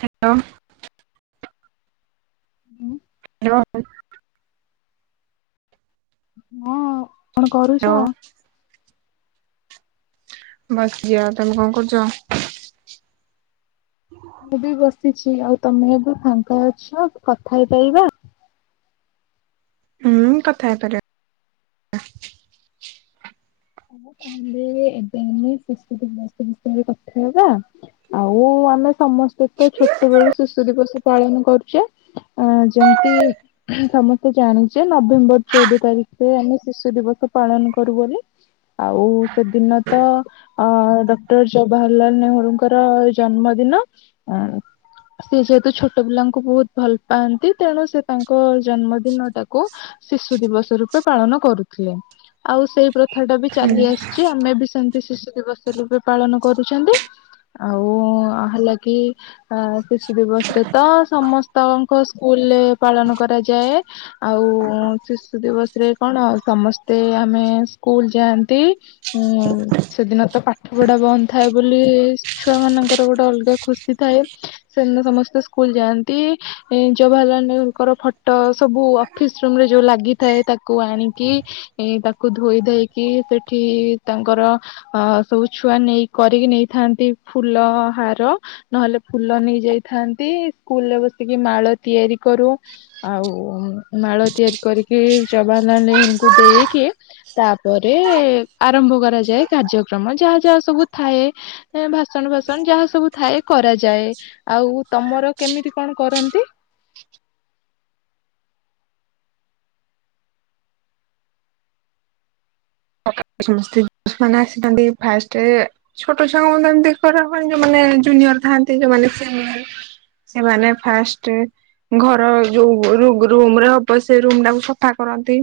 Hello. ହୁଁ। [unintelligible] ହଁ। କଣ କରୁଚ? ହ୍ୟାଲୋ ବସିଚି ଯାଅ ତମେ କଣ କରୁଚ? ମୁଁ ବି ବସିଛି ଆଉ ତମେ ଏବେ ଫାଙ୍କା ଅଛ କଥା ହେଇପାରିବା? ହୁଁ କଥା ହେଇପାରିବା। ହ ତାହଲେ ଏବେ ଆମେ ଶିଶୁ ଦିବସ ବିଷୟରେ କଥା ହେବା ଆଉ ଆମେ ସମସ୍ତେ ତ ଛୋଟ ବେଳୁ ଶିଶୁ ଦିବସ ପାଳନ କରୁଛେ ଯେମିତି ସମସ୍ତେ ଜାଣିଛେ। ନଭେମ୍ବର ଚଉଦ ତାରିଖରେ ଆମେ ଶିଶୁ ଦିବସ ପାଳନ କରୁ ବୋଲି। ଆଉ ସେଦିନ ତ ଅ ଡକ୍ଟର ଜବାହରଲାଲ ନେହେରୁଙ୍କର ଜନ୍ମଦିନ। ସିଏ ଯେହେତୁ ଛୋଟ ପିଲାଙ୍କୁ ବହୁତ ଭଲ ପାଆନ୍ତି ତେଣୁ ସେ ତାଙ୍କ ଜନ୍ମଦିନ ଟାକୁ ଶିଶୁ ଦିବସ ରୂପେ ପାଳନ କରୁଥିଲେ। ଆଉ ସେଇ କଥା ଟା ବି ହୁଁ ଚାଲି ଆସିଛି ଆମେ ବି ସେମ୍ ସେ ଶିଶୁ ଦିବସ ରୂପେ ପାଳନ କରୁଛନ୍ତି। ଆଉ ହେଲାକି ଅ ଶିଶୁ ଦିବସ ରେ ତ ସମସ୍ତଙ୍କ ସ୍କୁଲରେ ପାଳନ କରାଯାଏ। ଆଉ ଶିଶୁ ଦିବସ ରେ କଣ ସମସ୍ତେ ଆମେ ସ୍କୁଲ ଯାଆନ୍ତି ଉ ସେଦିନ ତ ପାଠ ପଢା ବନ୍ଦ ଥାଏ ବୋଲି ଛୁଆ ମାନଙ୍କର ଗୋଟେ ଅଲଗା ଖୁସି ଥାଏ। ସେଦିନ ସମସ୍ତେ ସ୍କୁଲ ଯାଆନ୍ତି। ଜବାହରଲାଲ ନେହେରୁଙ୍କର ଫଟୋ ସବୁ ଅଫିସ ରୁମ ରେ ଯୋଉ ଲାଗିଥାଏ ତାକୁ ଆଣିକି ତାକୁ ଧୋଇ ଧାଇକି ସେଠି ତାଙ୍କର ଅ ସବୁ ଛୁଆ ନେଇ କରିକି ନେଇଥାନ୍ତି। ଫୁଲ ହାର ନହେଲେ ଫୁଲ ନେଇ ଯାଇଥାନ୍ତି। ସ୍କୁଲରେ ବସିକି ମାଳ ତିଆରି କରୁ। ଆଉ ମାଳ ତିଆରି କରିକି ଜବାହାରଲାଲ ନେହେରୁଙ୍କୁ ଦେଇକି ତାପରେ ଆରମ୍ଭ କରାଯାଏ କାର୍ଯ୍ୟକ୍ରମ। ଯାହା ଯାହା ସବୁ ଥାଏ ଭାଷଣ ଫାସଣ ଯାହା ସବୁ ଥାଏ କରାଯାଏ। ଆଉ ତମର କେମିତି କଣ କରନ୍ତି? [inaudible] ସମସ୍ତେ ସେମାନେ ଆସିଥାନ୍ତି। ଫାଷ୍ଟରେ ଛୋଟ ଛୁଆମାନଙ୍କୁ ଏମିତି କରିବା ପାଇଁ ଯୋଉମାନେ ଜୁନିଅର ଥାଆନ୍ତି ଯୋଉ ମାନେ ସିନିଅର ସେମାନେ ଫାଷ୍ଟ ଘର ଯୋଉ ରୁଗ୍ ରୁମରେ ହବ ସେ ରୁମ୍ ଟାକୁ ସଫା କରନ୍ତି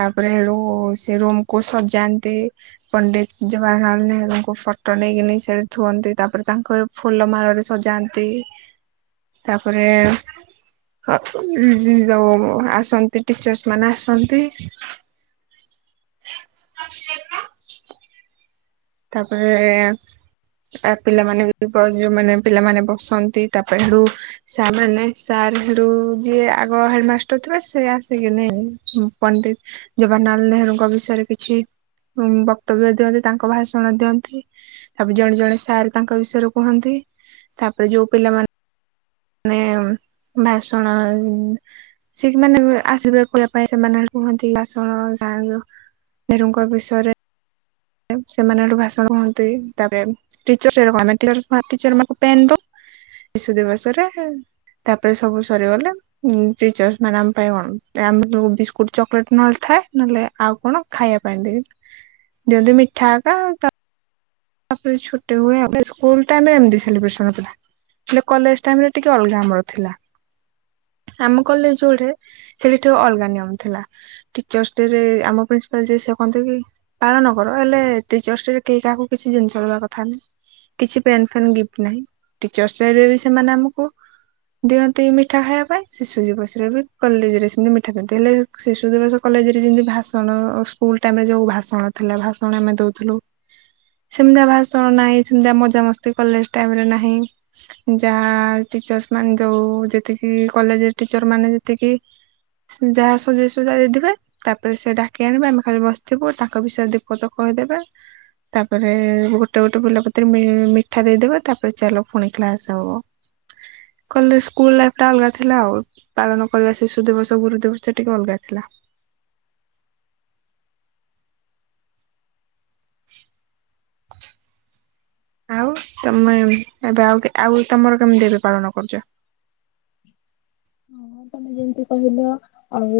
ତାପରେ ରୁ ଓ ସେ ରୁମକୁ ସଜାନ୍ତି ପଣ୍ଡିତ ଜବାହରଲାଲ ନେହେରୁଙ୍କୁ ଫଟୋ ନେଇକିନି ସେଠି ଥୁଅନ୍ତି। ତାପରେ ତାଙ୍କୁ ଫୁଲ ମାଳରେ ସଜାନ୍ତି। ତାପରେ ଯୋଉ ଆସନ୍ତି ଟିଚର୍ସ ମାନେ ଆସନ୍ତି। [unintelligible] ତାପରେ ତା ପିଲାମାନେ ଯୋଉମାନେ ପିଲାମାନେ ବସନ୍ତି। ତା ପାଇଁ ରୁ ସାର୍ ମାନେ ସାର୍ ହେଟୁ ଯିଏ ଆଗ ହେଡମାଷ୍ଟର ଥିବେ ସେ ଆସିକିନି ପଣ୍ଡିତ ଜବାହରଲାଲ ନେହେରୁଙ୍କ ବିଷୟରେ କିଛି ବକ୍ତବ୍ୟ ଦିଅନ୍ତି। ତାଙ୍କ ଭାଷ ଣ ଦିଅନ୍ତି ତାପରେ ଜଣେ ଜଣେ ସାର୍ ତାଙ୍କ ବିଷୟରେ କୁହନ୍ତି। ତାପରେ ଯୋଉ ପିଲାମାନେ ମାନେ ଭାଷଣ ଉଁ ସେମାନେ ଆସିବେ କହିବା ପାଇଁ ସେମାନେ କୁହନ୍ତି। ଭାଷଣ ଯା ନେହୁ ନେହେରୁଙ୍କ ବିଷୟରେ ସେମାନେ ଏଠୁ ଭାଷଣ ହୁଅନ୍ତି ତାପରେ [unintelligible] ଶିଶୁ ଦିବସରେ ତାପରେ ସବୁ ସରିଗଲେ ଉଁ ଟିଚର୍ସମାନେ ଆମ ପାଇଁ କଣ ଆମ ବିସ୍କୁଟ ଚକଲେଟ୍ ନହଲେ ଥାଏ ନହଲେ ଆଉ କଣ ଖାଇବା ପାଇଁ ଦେବେ। ଦିଅନ୍ତି ମିଠା ଏକା ଆଉ ତା ତାରେଛ ହୁଏ ସ୍ମେସଥିଲା ହେଲେ କଲେ ଟାଇରେ ଟିକେ ଅଲଗ ଆମର ଥିଲା ଆମ କଲେ ଯୋଉ ସେଠିିକ ଅଲଗା ନିୟମ ଥିଲା ଟିର୍ ଡରେ ଆମିପାଲ ଯିଏ କହନ୍ତି। କି ପାଳନ କର ହେଲେର୍ ଡରେହି କାହାକୁ? କିଛି ଜିନିଷ ରବା କଥା ନାହିଁ କିଛି ପେନ୍ ଫେନ୍ ଗିଫ୍ଟ ନାହିଁ। ଟିଚର୍ସ ରେ ବି ସେମାନେ ଆମକୁ ଦିଅନ୍ତି। ମିଠା ଖାଇବା ପାଇଁ ଶିଶୁ ଦିବସରେ ବି କଲେଜରେ ସେମାନେ ମିଠା ଦିଅନ୍ତି ହେଲେ ଶିଶୁ ଦିବସ କଲେଜରେ ଯେତି ଭାଷଣ ସ୍କୁଲ ଟାଇମରେ ଯୋଉ ଭାଷଣ ଥିଲା ଭାଷଣ ଆମେ ଦଉଥିଲୁ? ସେମିତିଆ ଭାଷଣ ନାହିଁ। ସେମିତିଆ ମଜାମସ୍ତି କଲେଜ ଟାଇମ ରେ ନାହିଁ ଯାହା ଟିଚର୍ସ ମାନେ ଯୋଉ ଯେତିକି କଲେଜ ଟିଚର ମାନେ ଯେତିକି ଯାହା ସଜେଷ୍ଟା ଦେଇଥିବେ ତାପରେ ସେ ଡାକି ଆଣିବେ ଆମେ ଖାଲି ବସିଥିବୁ ତାଙ୍କ ବିଷୟରେ ଦୀପଦ କହିଦେବେ ତାପ ତାପରେ ଗୋଟେ ଗୋଟେ ବୁିଲପତି ମିଠା ଦେଇଦବ ତାପରେ ଚାଲ ପୁଣି କ୍ଲାସ ହବ। କହିଲ ସ୍କୁଲ ଲାଇଫ ଟା ଅଲଗା ଥିଲା ଆଉ ପାଳନ କରିବା ଶିଶୁ ଦିବସ ଗୁରୁ ଦିବସ ଟିକେ ଅଲଗା ଥିଲା? [inaudible] ଆଉ ତମେ ଏବେ ଆଉ ଆଉ ତମର କେମିତି ଏବେ ପାଳନ କରୁଛ? ହଁ ତମେ ଯେମତି କହିଲ ଆଉ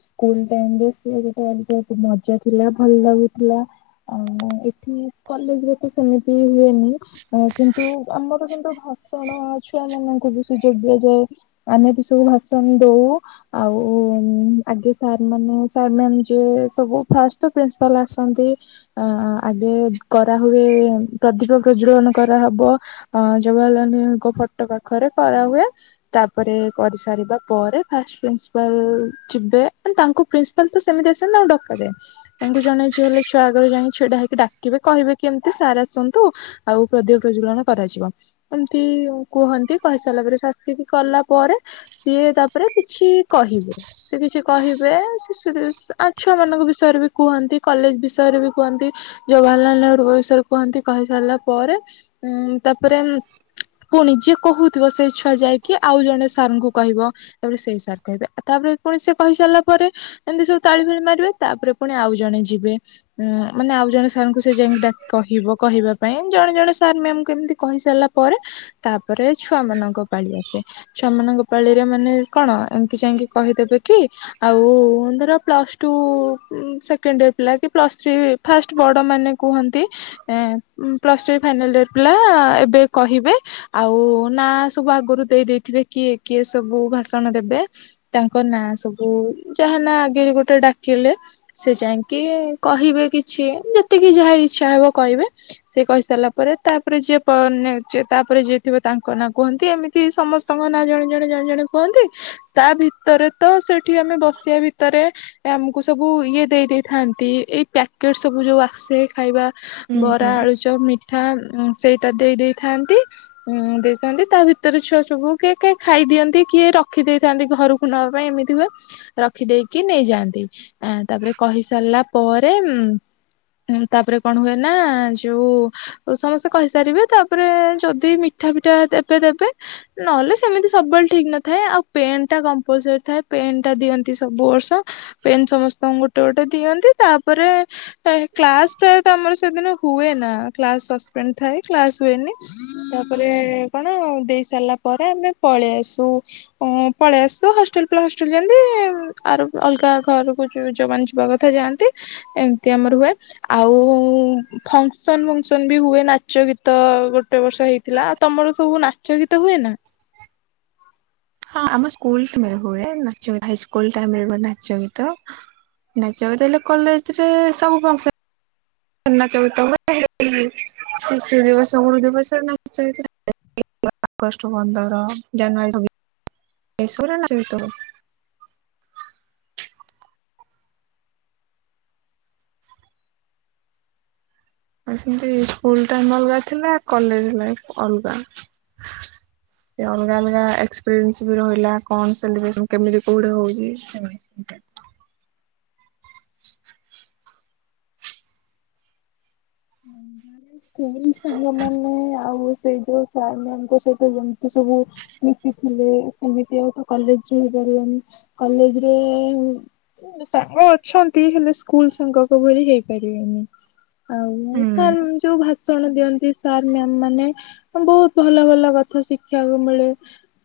ସ୍କୁଲ ଟାଇମ ରେ ସେ ଗୋଟେ ଅଲଗା ମଜା ଥିଲା ଭଲ ଲାଗୁଥିଲା। ଆଉ ଏଠି କଲେଜରେ ତ ସେମିତି ହୁଏନି କିନ୍ତୁ ଆମର କିନ୍ତୁ ଭାଷଣ ଛୁଆ ମାନଙ୍କୁ ବି ସୁଯୋଗ ଦିଆଯାଏ। ଆମେ ବି ସବୁ ଭାଷଣ ଦଉ ଆଉ ଆଗେ ସାର୍ ମାନେ ସ ମେ ଯିଏ ସବୁ ଫଷ୍ଟ ପ୍ରିନ୍ସିପାଲ ଆସନ୍ତି। ଆଗେ କରାହୁଏ ପ୍ରଦୀପ ପ୍ରଜଳନ କରାହବ ଜବାହରଲାଲ ନେହେରୁଙ୍କ ଫଟୋ ପାଖରେ କରାହୁଏ? ତାପରେ କରିସାରିବା ପରେ ଫାଷ୍ଟ ପ୍ରିନ୍ସିପାଲ ଯିବେ ତାଙ୍କୁ ପ୍ରିନ୍ସିପାଲ ତ ସେମିତି ଆସ ଆଉ ଡକାଯାଏ ତାଙ୍କୁ ଜଣେ ଯେ ହେଲେ ଛୁଆ ଆଗରେ ଯାଇକି ଛିଆଟା ହେଇକି ଡାକିବେ କହିବେ କିମତି ସାର୍ ଆସନ୍ତୁ ଆଉ ପ୍ରଦ ପ୍ରଜ୍ବଳନ କରାଯିବ। ଏମିତି କୁହନ୍ତି କହିସାରିଲା ପରେ ଆସି କଲା ପରେ ସିଏ ତାପରେ କିଛି କହିବେ। ସେ କିଛି କହିବେ ଆ ଛୁଆ ମାନଙ୍କ ବିଷୟରେ ବି କୁହନ୍ତି। କଲେଜ ବିଷୟରେ ବି କୁହନ୍ତି। ଜବାହରଲାଲ ନେହେରୁଙ୍କ ବିଷୟରେ କୁହନ୍ତି। କହି ସାରିଲା ପରେ ଉଁ ତାପରେ ପୁଣି ଯିଏ କହୁଥିବ ସେ ଛୁଆ ଯାଇ କି ଆଉ ଜଣେ ସାର୍ ଙ୍କୁ କହିବ ତାପରେ ସେଇ ସାର୍ କହିବେଉ ତାପରେ ପୁଣି ସେ କହିସାରିଲା ପରେ ଏମିତି ସବୁ ତାଳି ଫେଳି ମାରିବେ ତାପରେ ପୁଣି ଆଉ ଜଣେ ଯିବେ ଉଁ ମାନେ ଆଉ ଜଣେ ସାର୍ଙ୍କୁ ସେ ଯାଇକି ଡାକି କହିବ କହିବା ପାଇଁ ଜଣେ ଜଣେ ସାର୍ ମ୍ୟାମ ଆମକୁ ଏମିତି କହିସାରିଲା ପରେ ତାପରେ ଛୁଆ ମାନଙ୍କ ପାଳିଆସେ। ଛୁଆ ମାନଙ୍କ ପାଳିରେ ମାନେ କଣ ଏମିତି ଯାଇକି କହିଦେବେ କି ଆଉ ଧର ପ୍ଲସ୍ ଟୁ ସେକେଣ୍ଡ ୟିଅର ପିଲା କି ପ୍ଲସ ଥ୍ରୀ ଫାଷ୍ଟ ବଡ ମାନେ କୁହନ୍ତି। ପ୍ଲସଥ୍ରୀ ଫାଇନାଲ ଡ ପିଲା ଏବେ କହିବେ ଆଉ ନା ସବୁ ଆଗରୁ ଦେଇ ଦେଇଥିବେ କିଏ କିଏ ସବୁ ଭାଷଣ ଦେବେ ତାଙ୍କ ନାଁ ସବୁ ଯାହା ନା ଆଗରେ ଗୋଟେ ଡାକିଲେ ସେ ଯାଇକି କହିବେ କିଛି ଯେତିକି ଯାହା ଇଚଛା ହବ କହିବେ ସେ କହିସାରିଲା ପରେ ତାପରେ ଯିଏ ତାପରେ ଯିଏଥିବ ତାଙ୍କ ନାଁ କୁହନ୍ତି। ଏମିତି ସେ ସମସ୍ତଙ୍କ ନାଁ ଜଣେ ଜଣେ ଜଣେ ଜଣେ କୁହନ୍ତି ତା ଭିତରେ ତ ସେଠି ଆମେ ବସିବା ଭିତରେ ଆମକୁ ସବୁ ଇଏ ଦେଇ ଦେଇେଇଥାନ୍ତି। ଏଇ ପ୍ୟାକେଟ ସବୁ ଯୋଉ ଆସେ ଖାଇବା। ହୁଁ ବରା ହୁଁ ଆଳୁଚପ୍ ମିଠା ଆଁ ସେଇଟା ଦେଇ ଦେଇେଇଥାନ୍ତି। ଉଁ ଦେଇଥାନ୍ତି ତା ଭିତରେ ଭରେ ଛୁଆ ସବୁ କିଏ କି ଖାଇଦିଅନ୍ତି। କିଏ ରଖିଦେଇଥାନ୍ତି ଘରକୁ ନବା ପାଇଁ ଏମିତି ହୁଏ ରଖିଦେଇକି ନେଇଯାଆନ୍ତି ଆ ତାପରେ କହିସାରିଲା ପରେ ତାପରେ କଣ ହୁଏ ନା ଯୋଉ ସମସ୍ତେ କହିସାରିବେ ତାପରେ ଯଦି ମିଠା ଫିଠା ଦେବେ ଦେବେ ନହେଲେ ସେମିତି ସବୁବେଳେ ଠିକ ନଥାଏ ଆଉ ପେନ୍ ଟା କଲ ଥାଏ ପେନ୍ ଟା ଦିଅନ୍ତି। ସବୁ ବର୍ଷ ପେନ୍ ସମସ୍ତଙ୍କୁ ଗୋଟେ ଗୋଟେ ଦିଅନ୍ତି ତାପରେ କ୍ଲାସ ପ୍ରାୟତ ଆମର ସେଦିନ ହୁଏ ନା କ୍ଲାସପେଣ୍ଡ ଥାଏ କ୍ଲାସ ହୁଏନି ତାପରେ କଣ ସାରିଲା ପରେ ଆମେ ପଳେଇ ଆସୁ ପଳେଇ ଆସୁ ହଷ୍ଟେଲ ପ୍ଲସଷ୍ଟ ଯେମତି ଆର ଅଲଗା ଘର ସ ଯୋଉମାନେ ଯିବା କଥା ଯାଆନ୍ତି। ଏମିତି ଆମର ହୁଏ ଆଉ ଫଙ୍କସନ ଫଙ୍କସନ ବି ହୁଏ। ନାଚ ଗୀତ ଗୋଟେ ବର୍ଷ ହେଇଥିଲାଉ ତମର ସବୁ ନାଚ ଗୀତ ହୁଏ ନା ହଁ ଆମ ସ୍କୁଲ ହୁଏ ନାଚ ଗୀତସ୍କୁଲାଇମରେଟ ନାଚ ଗୀତ ନାଚ ଗୀତ ହେଲେ କଲେଜରେ ସବୁ ଫଙ୍କସନ [unintelligible] ଆ ସେମତି ସ୍କୁଲ ଅଲଗା ଥିଲା। କଲେ ଲ ଅଲଗା ସେ ଅଲଗା ଅଲଗା ରହିଲା କୋଉ ହଉ [unintelligible] ସେଇ ସାଙ୍ଗମାନେ ଆଉ ସେ ଯୋଉ ସାର୍ ମ୍ୟାଙ୍କ ସହିତ ଯେମିତି ସବୁ ମିଶିଥିଲେ ସେମିତି ଆଉ ତ କଲେଜରେ ହେଇପାରିଲାନି କଲେଜରେ ସାଙ୍ଗ ଅଛନ୍ତି। ହେଲେ ସ୍କୁଲ ସାଙ୍ଗକ ଭଳି ହେଇପାରିବେନି ଆଉ ହୁଁ କାଲ ଯୋଉ ଭା ଭାଷଣ ଦିଅନ୍ତି ସାର୍ ମ୍ୟାମ ମାନେ ବହୁତ ଭଲ ଭଲ କଥା ଶିଖିବାକୁ ମିଳେ।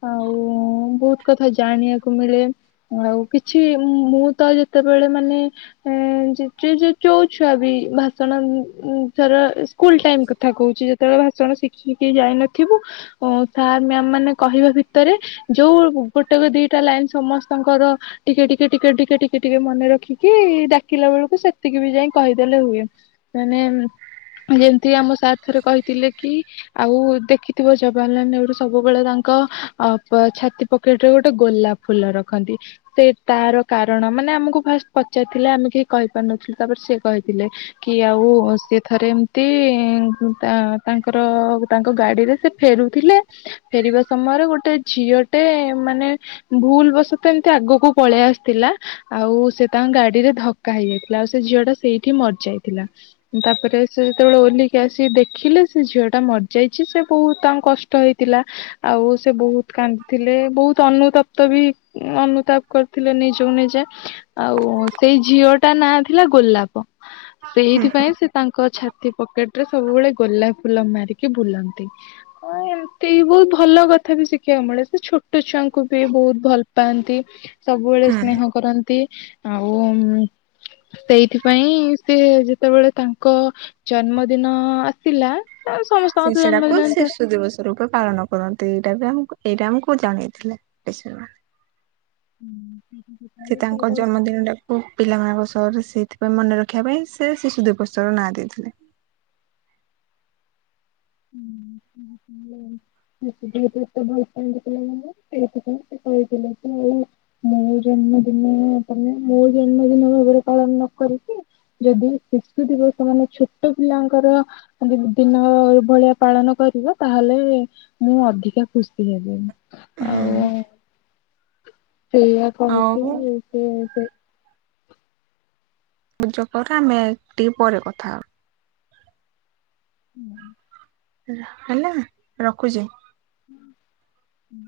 ଆଉ ବହୁତ କଥା ଜାଣିବାକୁ ମିଳେ ଆଉ କିଛି ମୁଁ ତ ଯେତେବେଳେ ମାନେ ଚୋଛୁଆ ବି ଭାଷଣ ର ସ୍କୁଲ ଟାଇ କଥା କହୁଛି ଯେତେବେଳେ ଭାଷଣ ଶିଖି ଶିଖି ଯାଇନଥିବୁ ସାର୍ ମ୍ୟାମ୍ ମାନେ କହିବା ଭିତରେ ଯୋଉ ଗୋଟେ ଦିଟା ଲାଇନ ସମସ୍ତଙ୍କର ଟିକେ ଟିକେ ଟିକେ ଟିକେ ଟିକେ ଟିକେ ମନେ ରଖିକି ଡାକିଲା ବେଳକୁ ସେତିକି ବି ଯାଇ କହିଦେଲେ ହୁଏ। ମାନେ ଯେମିତି ଆମ ସାର୍ ଥରେ କହିଥିଲେ କି ଆଉ ଦେଖିଥିବ ଜବାହରଲାଲ ନେହେରୁ ସବୁବେଳେ ତାଙ୍କ ଛାତି ପକେଟ ରେ ଗୋଟେ ଗୋଲାପ ଫୁଲ ରଖନ୍ତି ସେ ତାର କାରଣ ମାନେ ଆମକୁ ଫାଷ୍ଟ ପଚାରିଥିଲେ ଆମେ କେହି କହିପାରୁନଥିଲୁ ତାପରେ ସେ କହିଥିଲେ? କି ଆଉ ସେ ଥରେ ଏମିତି ତାଙ୍କର ତାଙ୍କ ଗାଡିରେ ସେ ଫେରୁଥିଲେ ଫେରିବା ସମୟରେ ଗୋଟେ ଝିଅଟେ ମାନେ ଭୁଲ ବଶତଃ ଏମିତି ଆଗକୁ ପଳେଇ ଆସିଥିଲା ଆଉ ସେ ତାଙ୍କ ଗାଡିରେ ଧକ୍କା ହେଇଯାଇଥିଲା ଆଉ ସେ ଝିଅ ଟା ସେଇଠି ମରିଯାଇଥିଲା? ତାପରେ ସେ ଯେତେବେଳେ ଓଲିକି ଆସି ଦେଖିଲେ ସେ ଝିଅ ଟା ମରିଯାଇଛି ସେ ବହୁତ ତାଙ୍କୁ କଷ୍ଟ ହେଇଥିଲା ଆଉ ସେ ବହୁତ କାନ୍ଦିଥିଲେ ବହୁତ ଅନୁତାପ୍ତ ବି ଅନୁତାପ କରିଥିଲେ ନିଜକୁ ନିଜେ ଆଉ ସେଇ ଝିଅଟା ନାଁ ଥିଲା ଗୋଲାପ? ସେଇଥିପାଇଁ ସେ ତାଙ୍କ ଛାତି ପକେଟ ରେ ସବୁବେଳେ ଗୋଲାପ ଫୁଲ ମାରିକି ବୁଲନ୍ତି ଏମିତି ବହୁତ ଭଲ କଥା ବି ଶିଖିବାକୁ ମିଳେ ସେ ଛୋଟ ଛୁଆଙ୍କୁ ବି ବହୁତ ଭଲ ପାଆନ୍ତି? ସବୁବେଳେ ହୁଁ ସ୍ନେହ କରନ୍ତି ଆଉ ସେଇଥିପାଇଁ ସେ ଯେତେବେଳେ ତାଙ୍କ ଜନ୍ମଦିନ ଆସିଲା ଆ ସମସ୍ତଙ୍କ ସେ ତ ସେଟାକୁ ଜନ୍ମଦିନ ଏମିତି ଶିଶୁ ଦିବସ ରୂପେ ପାଳନ କରନ୍ତି। ଏଇ ରାମକୁ ଜଣେଇଥିଲେଶ ମାନ ହୁଁ। ସେ ତାଙ୍କ ଜନ୍ମଦିନଟାକୁ ପିଲାମାନଙ୍କ ସହ ସେଇଥିପାଇଁ ମନେ ରଖିବା ପାଇଁ ସେ ଶିଶୁ ଦୁଇ ପୁସ୍ତରର ନାଁ ଦେଇଥିଲେ। ତ ଏତେ ଭଲ ପାଆନ୍ତି ପିଲାମାନେ କହିଥିଲେ ସେଳେ ମୁଁ ଜନ୍ମଦିନ ମାନେ ମୁଁ ଜନ୍ମଦିନ ଭାବରେ ପାଳନ ନ କରିକି ଯଦି ଶିଶୁଥିବ ସେମାନେ ଛୋଟ ପିଲାଙ୍କର ଦିନ ଭଳିଆ ପାଳନ କରିବ ତାହେଲେ ମୁଁ ଅଧିକା ଖୁସି ଲାଗେନି। ହୁଁ ଆଉ ସେଇଆ କହିକି ଆଉ ସେ ସେ ପୂଜ ପରେ ଆମେଟି ପରେ କଥା ହବ। ହୁଁ। ହେଲା ରଖୁଛି। ହୁଁ ହଁ।